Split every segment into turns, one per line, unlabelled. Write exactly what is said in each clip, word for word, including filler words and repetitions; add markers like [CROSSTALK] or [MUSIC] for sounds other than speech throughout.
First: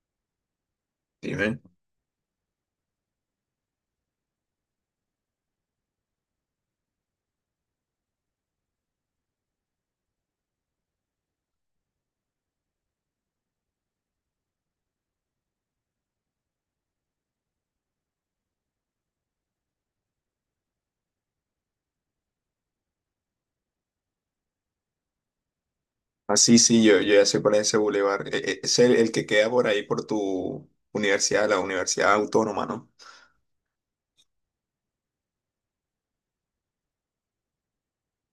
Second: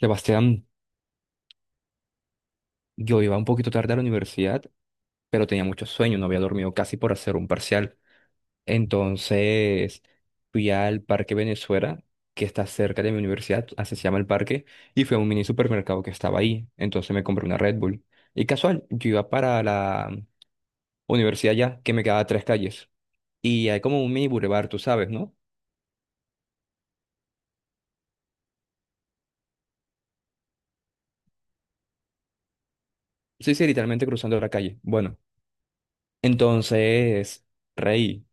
Sebastián,
Dime.
yo iba un poquito tarde a la universidad, pero tenía mucho sueño, no había dormido casi por hacer un parcial. Entonces fui al Parque Venezuela, que está cerca de mi universidad, así se llama el parque, y fui a un mini supermercado que estaba ahí. Entonces me compré una Red Bull. Y casual, yo iba para la universidad ya, que me quedaba a tres calles. Y hay como un mini bulevar, tú sabes, ¿no?
Ah, sí, sí, yo, yo ya sé cuál es ese bulevar. E- e- Es el, el que queda por ahí por tu universidad, la Universidad Autónoma, ¿no?
Sí, sí, literalmente cruzando la calle. Bueno, entonces, reí.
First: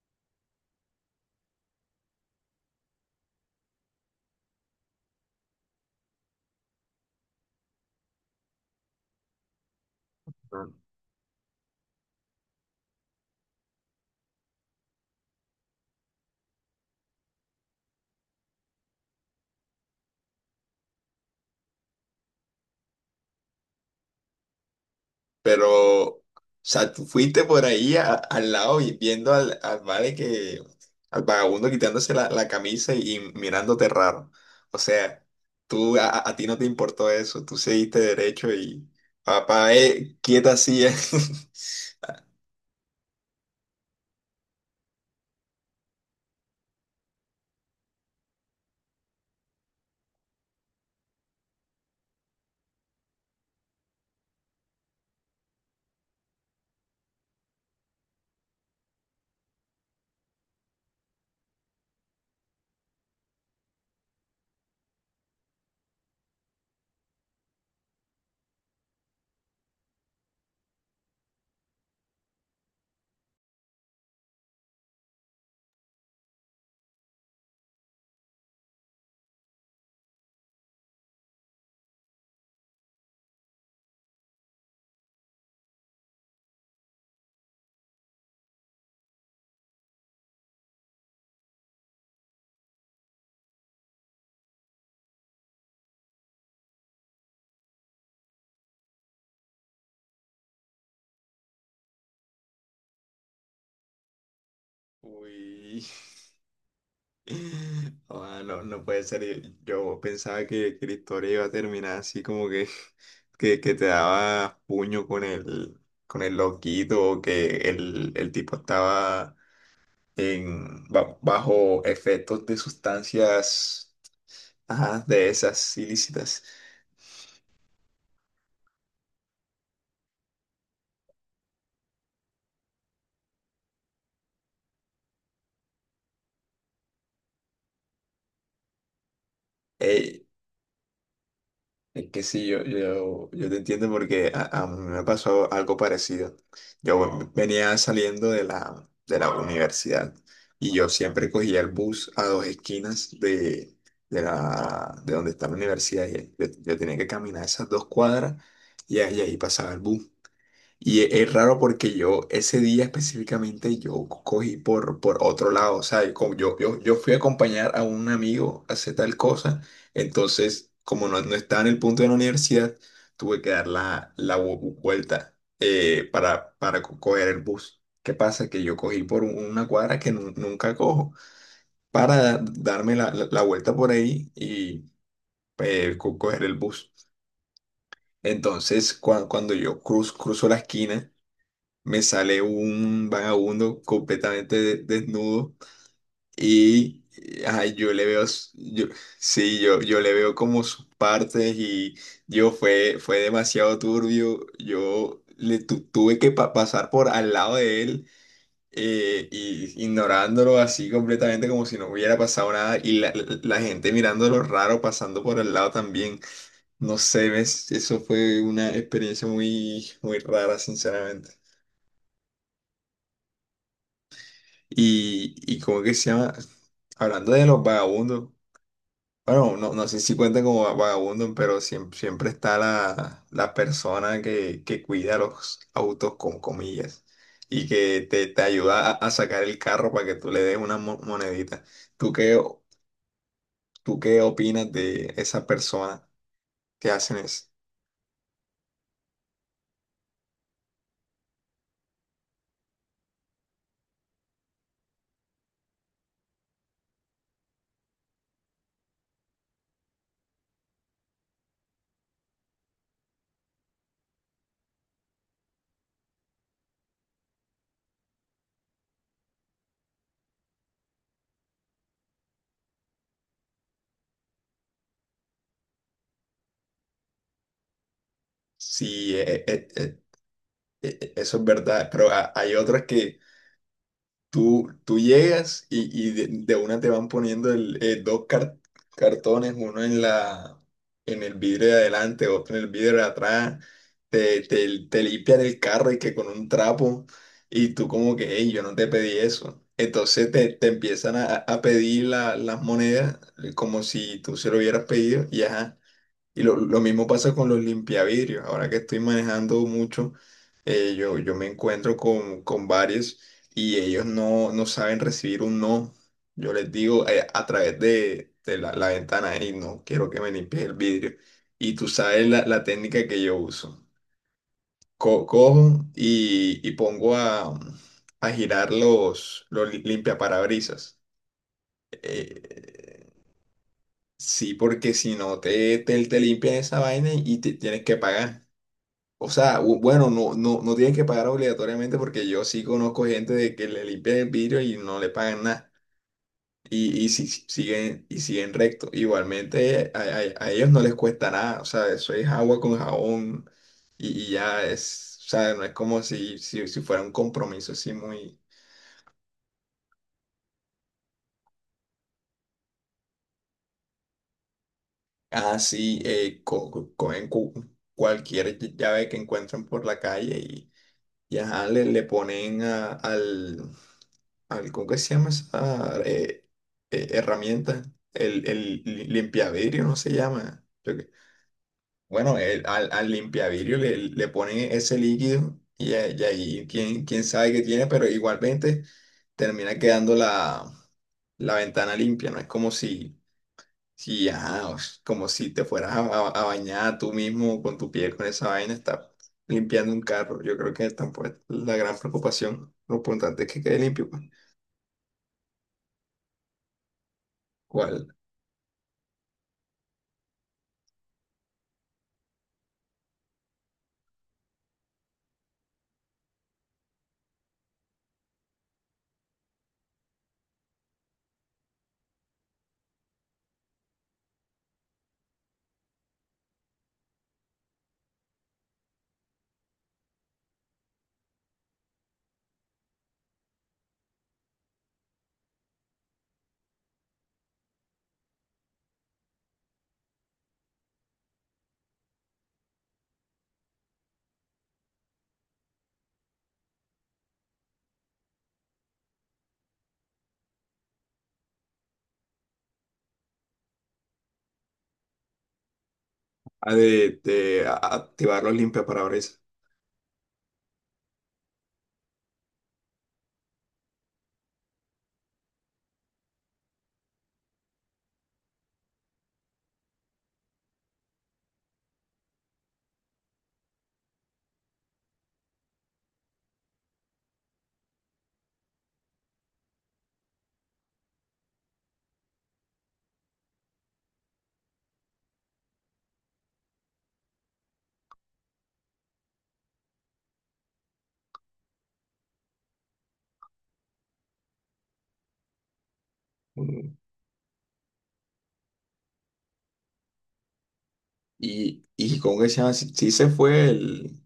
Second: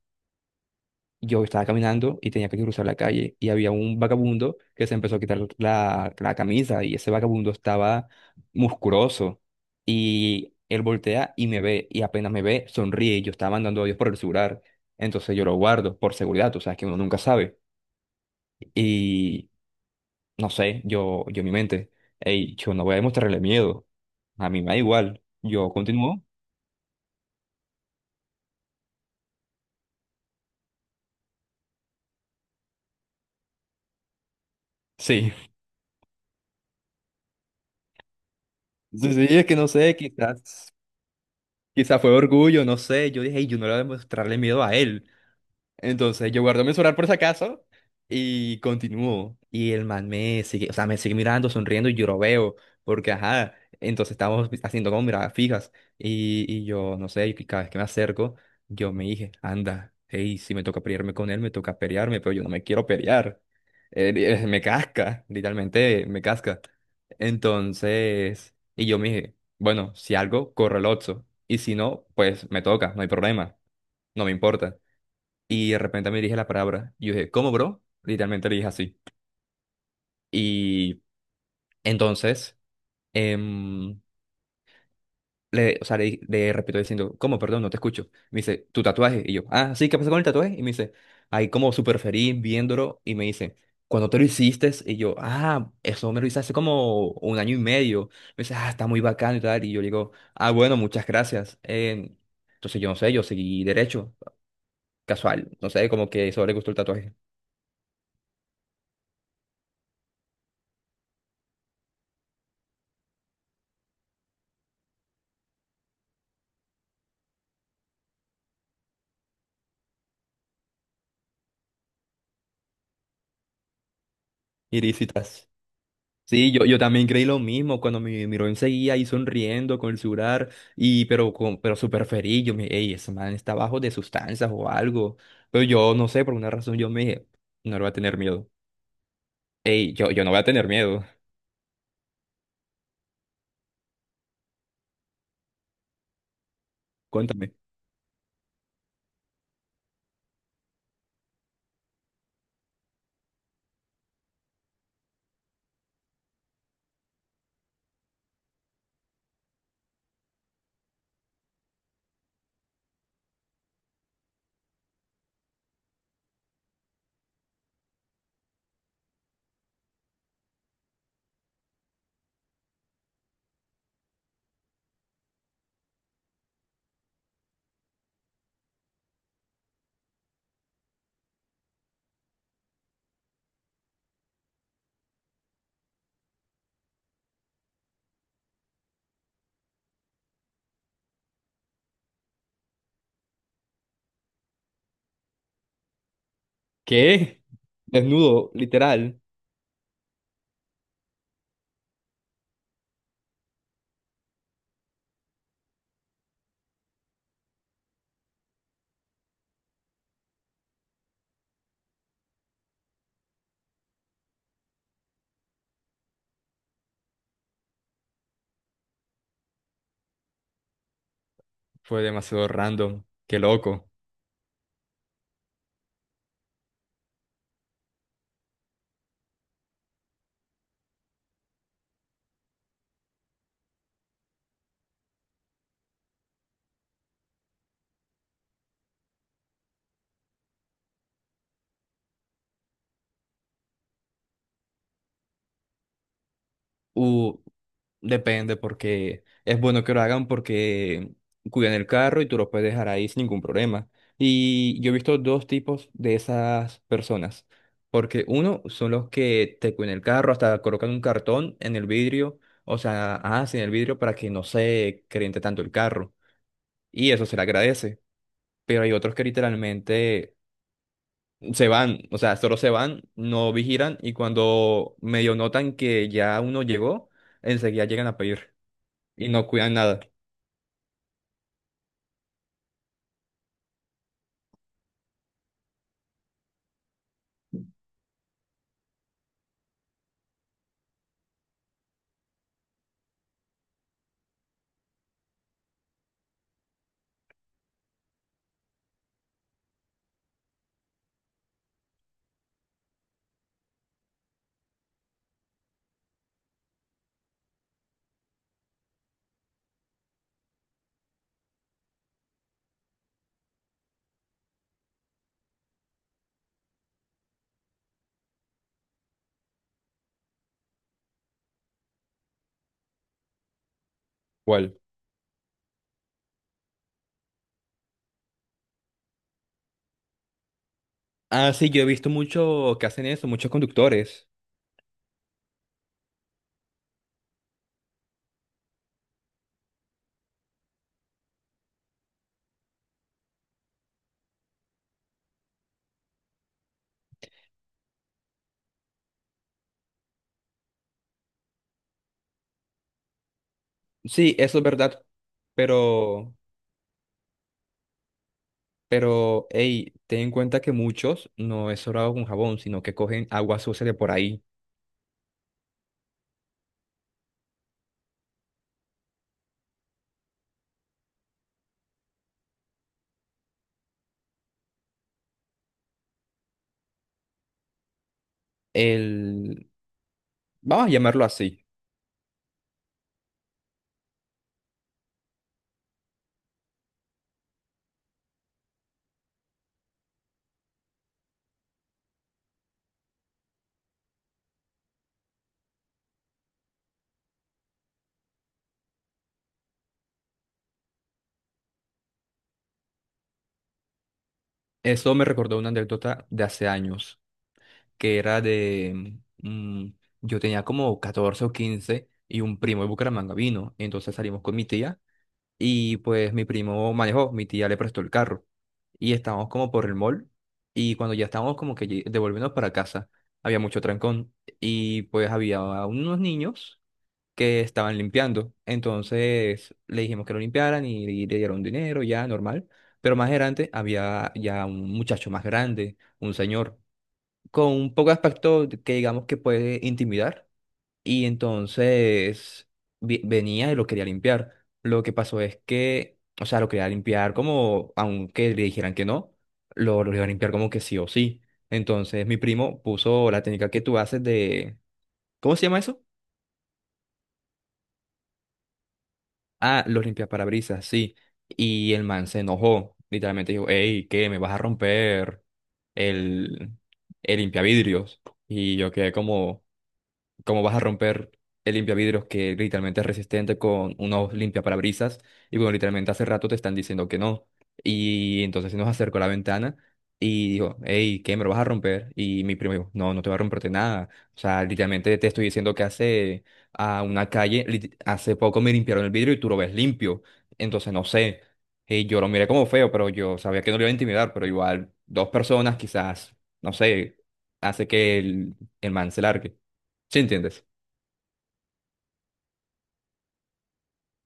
Yo estaba caminando y tenía que cruzar la calle y había un vagabundo que se empezó a quitar la, la camisa y ese vagabundo estaba musculoso y
Ujú.
él voltea y me ve y apenas me ve sonríe y yo estaba mandando audios por el celular. Entonces yo lo guardo por seguridad, tú sabes que uno nunca sabe. Y no sé, yo, yo en mi mente, hey, yo no voy a demostrarle miedo, a mí me da igual,
Pero,
yo
o
continúo.
sea, tú fuiste por ahí a- al lado y viendo al, al vale que, al vagabundo quitándose la, la camisa y, y mirándote raro. O sea,
Sí,
tú, a, a- a ti no te importó eso, tú seguiste derecho y,
[LAUGHS] sí, sí, es que no
papá,
sé,
eh, quieta
quizás,
así.
quizás fue orgullo, no sé, yo dije, "Ey, yo no le voy a demostrarle miedo a él." Entonces yo guardo mi celular por si acaso y continúo. Y el man me sigue, o sea, me sigue mirando, sonriendo y yo lo veo, porque ajá, entonces estamos haciendo como miradas fijas. Y, y yo, no sé, y cada vez que me acerco, yo me dije, anda, hey, si me toca pelearme con él, me toca pelearme, pero yo no me quiero pelear. Él- él me casca, literalmente me casca. Entonces, y yo me dije, bueno, si algo, corre el ocho. Y si no, pues me toca, no hay problema, no me importa. Y de repente me dirige la palabra. Y yo dije, ¿cómo, bro? Literalmente le dije así. Y entonces, em, le, o sea, le, di- le repito diciendo, ¿cómo? Perdón, no te escucho. Me dice, ¿tu tatuaje? Y yo, ah, sí, ¿qué pasó con el tatuaje? Y me dice, ahí como súper feliz viéndolo. Y me dice, ¿cuándo te lo hiciste? Y yo, ah, eso me lo hice hace como un año y medio. Me dice, ah, está muy bacano y tal. Y yo le digo, ah, bueno, muchas gracias. Em, entonces, yo no sé, yo seguí derecho,
[LAUGHS]
casual. No
Uy.
sé, como que eso le gustó el tatuaje.
[LAUGHS] Ah, no, no puede ser. Yo pensaba que, que la historia iba a terminar así como que, [LAUGHS] que, que te daba puño con el, con el loquito o que el, el tipo estaba en, ba- bajo efectos de sustancias, ajá, de
Irisitas.
esas ilícitas.
Sí, yo, yo también creí lo mismo cuando mi Miroin seguía ahí sonriendo con el celular, y, pero, con, pero súper feliz. Yo me dije, "Ey, ese man está bajo de sustancias o algo." Pero yo no sé, por una razón yo me dije, no le voy a tener miedo. Ey, yo,
Eh,
yo no voy a tener miedo.
Es que sí, yo, yo, yo te entiendo porque a, a mí me pasó algo parecido. Yo
[LAUGHS]
ve-
Cuéntame.
venía saliendo de la, de la universidad y yo siempre cogía el bus a dos esquinas de, de, la, de donde está la universidad. Y yo, yo tenía que caminar esas dos cuadras y ahí, ahí pasaba el bus. Y e- es raro porque yo ese día específicamente yo cogí por, por otro lado, o sea, y como yo, yo, yo fui a acompañar a un amigo a hacer tal cosa, entonces como no, no estaba en el punto de la universidad, tuve que dar la, la vu- vuelta, eh, para, para co- coger el bus. ¿Qué pasa? Que yo cogí por un- una cuadra que nu- nunca cojo para da- darme la, la- la vuelta por ahí y eh, co- coger el bus. Entonces, cua- cuando yo cruz, cruzo la esquina, me sale un vagabundo completamente de- desnudo y
¿Qué?
ajá, yo le veo, s-
Desnudo,
yo,
literal.
sí, yo, yo le veo como sus partes y yo fue, fue demasiado turbio, yo le tu- tuve que pa- pasar por al lado de él. Eh, y ignorándolo así completamente como si no hubiera pasado nada y la, la- la gente mirándolo raro pasando por al lado también. No sé, ves, eso fue una experiencia muy, muy rara, sinceramente.
Fue demasiado random. Qué loco.
Y, y como que se llama, hablando de los vagabundos, bueno, no, no sé si cuentan como va- vagabundos, pero siempre, siempre está la, la persona que, que cuida los autos con comillas y que te, te ayuda a, a sacar el carro para que tú le des una mo- monedita. ¿Tú qué, o- tú qué opinas de esa persona que hacen
Uh,
eso?
depende porque es bueno que lo hagan porque cuidan el carro y tú lo puedes dejar ahí sin ningún problema. Y yo he visto dos tipos de esas personas. Porque uno son los que te cuidan el carro, hasta colocan un cartón en el vidrio, o sea, hacen el vidrio para que no se caliente tanto el carro. Y eso se le agradece. Pero hay otros que literalmente se van, o sea, solo se van, no vigilan y cuando medio notan que ya uno llegó, enseguida llegan a pedir
Sí,
y
eh,
no
eh,
cuidan
eh,
nada.
eh, eh, eso es verdad, pero ha- hay otras que... Tú, tú llegas y, y de, de una te van poniendo el, eh, dos car- cartones, uno en la, en el vidrio de adelante, otro en el vidrio de atrás, te, te, te limpian el carro y que con un trapo, y tú como que, hey, yo no te pedí eso. Entonces te, te empiezan a, a pedir la- las monedas, eh, como si tú se lo hubieras pedido, y ajá. Y lo, lo mismo pasa con los limpiavidrios. Ahora que estoy manejando mucho, eh, yo, yo me encuentro con, con varios y ellos no, no saben recibir un no. Yo les digo, eh, a través de, de la, la ventana, y no, quiero que me limpies el vidrio. Y tú sabes la, la técnica que yo uso.
¿Cuál?
Co- cojo y, y pongo a, a girar los, los li- limpiaparabrisas.
Ah, sí, yo he visto mucho que hacen
Eh,
eso, muchos conductores.
sí, porque si no te, te, te limpian esa vaina y te tienes que pagar. O sea, u- bueno, no, no, no tienen que pagar obligatoriamente porque yo sí conozco gente de que le limpian el vidrio y no le pagan nada. Y, y si, si- siguen, y siguen recto. Igualmente a, a- a ellos no les cuesta nada. O sea, eso es agua con jabón y, y
Sí, eso
ya
es verdad.
es, o sea, no es como
Pero,
si, si, si fuera un compromiso así muy
pero, hey, ten en cuenta que muchos no es sobrado con jabón, sino que cogen agua sucia de por ahí.
así, eh, co- co- cogen cu- cualquier llave que encuentren por la calle y, y ajá, le, le ponen a- al... al- ¿Cómo que se llama esa, eh, eh, herramienta? El, el li-
El,
limpiavidrio no se llama.
vamos a
Yo que-...
llamarlo así.
Bueno, el- al, al limpiavidrio le, le ponen ese líquido y, a- y ahí quién, quién sabe qué tiene, pero igualmente termina quedando la, la ventana limpia. No es como si, si ajá, o s- como si te fueras a, a- a bañar tú mismo con tu piel con esa vaina, está limpiando un carro. Yo creo que tampoco es la gran preocupación. Lo importante es que quede limpio, pues.
Eso me recordó una anécdota de hace años,
¿Cuál?
que era de, mm, yo tenía como catorce o quince y un primo de Bucaramanga vino, entonces salimos con mi tía. Y pues mi primo manejó, mi tía le prestó el carro. Y estábamos como por el mall. Y cuando ya estábamos como que lle- devolviéndonos para casa, había mucho trancón. Y pues había unos niños que estaban limpiando. Entonces le dijimos que lo limpiaran y, y le dieron dinero, ya normal. Pero más adelante había ya un muchacho más grande, un señor, con un poco de aspecto que digamos que puede intimidar y entonces vi- venía y lo quería limpiar. Lo que pasó es que, o sea, lo quería limpiar como, aunque le dijeran que no, lo, lo iba a limpiar como que sí o sí. Entonces mi primo puso la técnica que tú haces de, ¿cómo se llama eso?
A- de, de a- activar los limpiaparabrisas.
Ah, los limpiaparabrisas, sí. Y el man se enojó. Literalmente dijo, hey, ¿qué? ¿Me vas a romper el, el limpiavidrios? Y yo quedé como... cómo vas a romper el limpiavidrios que literalmente es resistente con unos limpiaparabrisas y bueno, literalmente hace rato te están diciendo que no. Y entonces se nos acercó a la ventana y dijo, hey, ¿qué me lo vas a romper? Y mi primo dijo, no, no te va a romperte nada. O sea, literalmente te estoy diciendo que hace a una calle, lit- hace poco me limpiaron el vidrio y tú lo ves limpio. Entonces no sé. Y yo lo miré como feo, pero yo sabía que no lo iba a intimidar, pero igual dos personas quizás, no
Mm.
sé, hace que el, el man se largue. ¿Sí entiendes?
Y, y con ese, ah, sí, sí se fue el,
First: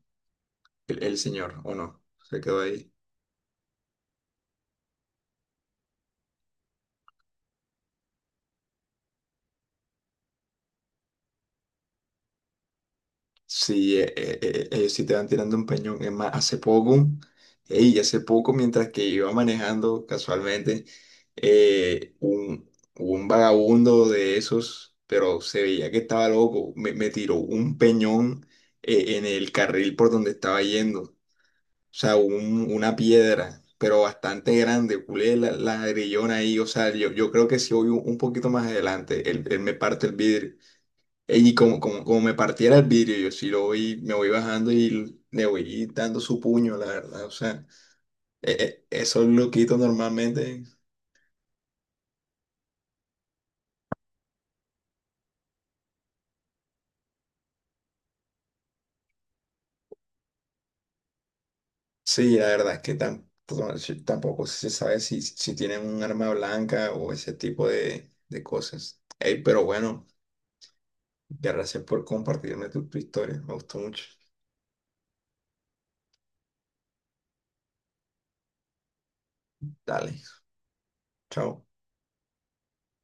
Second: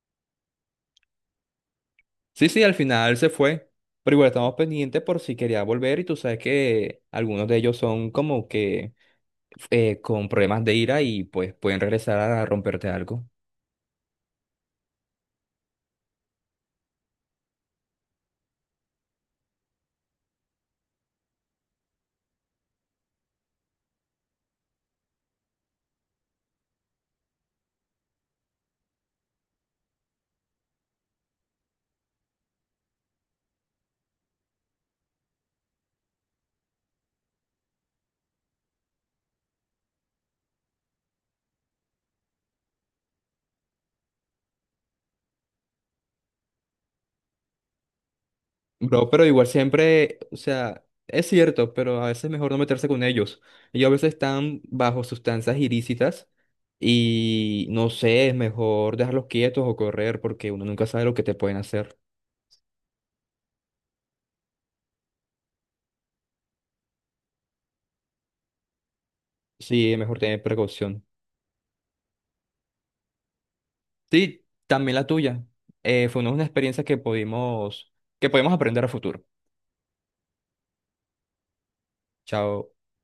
el, el señor, ¿o no? Se
Sí,
quedó
sí, al
ahí.
final se fue, pero igual estamos pendientes por si quería volver y tú sabes que algunos de ellos son como que eh, con problemas de ira y pues pueden regresar a romperte algo.
Sí, eh, eh, eh, ellos sí te van tirando un peñón. Es más, hace poco, ey, hace poco, mientras que iba manejando casualmente, eh, un, un vagabundo de esos, pero se veía que estaba loco, me, me tiró un peñón, eh, en el carril por donde estaba yendo. O sea, un- una piedra, pero bastante grande, culé la, la grillona ahí, o sea, yo, yo creo que si voy un, un poquito más adelante, él, él me parte el vidrio. Ey, y como, como, como me partiera el vidrio, yo sí lo voy, me voy bajando y le voy dando su puño, la verdad, o sea, eh, eh,
Bro, pero
esos
igual
loquitos
siempre, o
normalmente...
sea, es cierto, pero a veces es mejor no meterse con ellos. Ellos a veces están bajo sustancias ilícitas y no sé, es mejor dejarlos quietos o correr porque uno nunca sabe lo que te pueden hacer.
Sí, la verdad es que tam- to- sí, tampoco se sabe si, si tienen un arma blanca o ese tipo de, de cosas. Ey, pero
Sí, es
bueno,
mejor tener precaución.
gracias por compartirme tu tu historia, me gustó mucho,
Sí, también la tuya. Eh, fue una, una experiencia que pudimos, que podemos aprender a futuro.
dale. Chao.
Chao.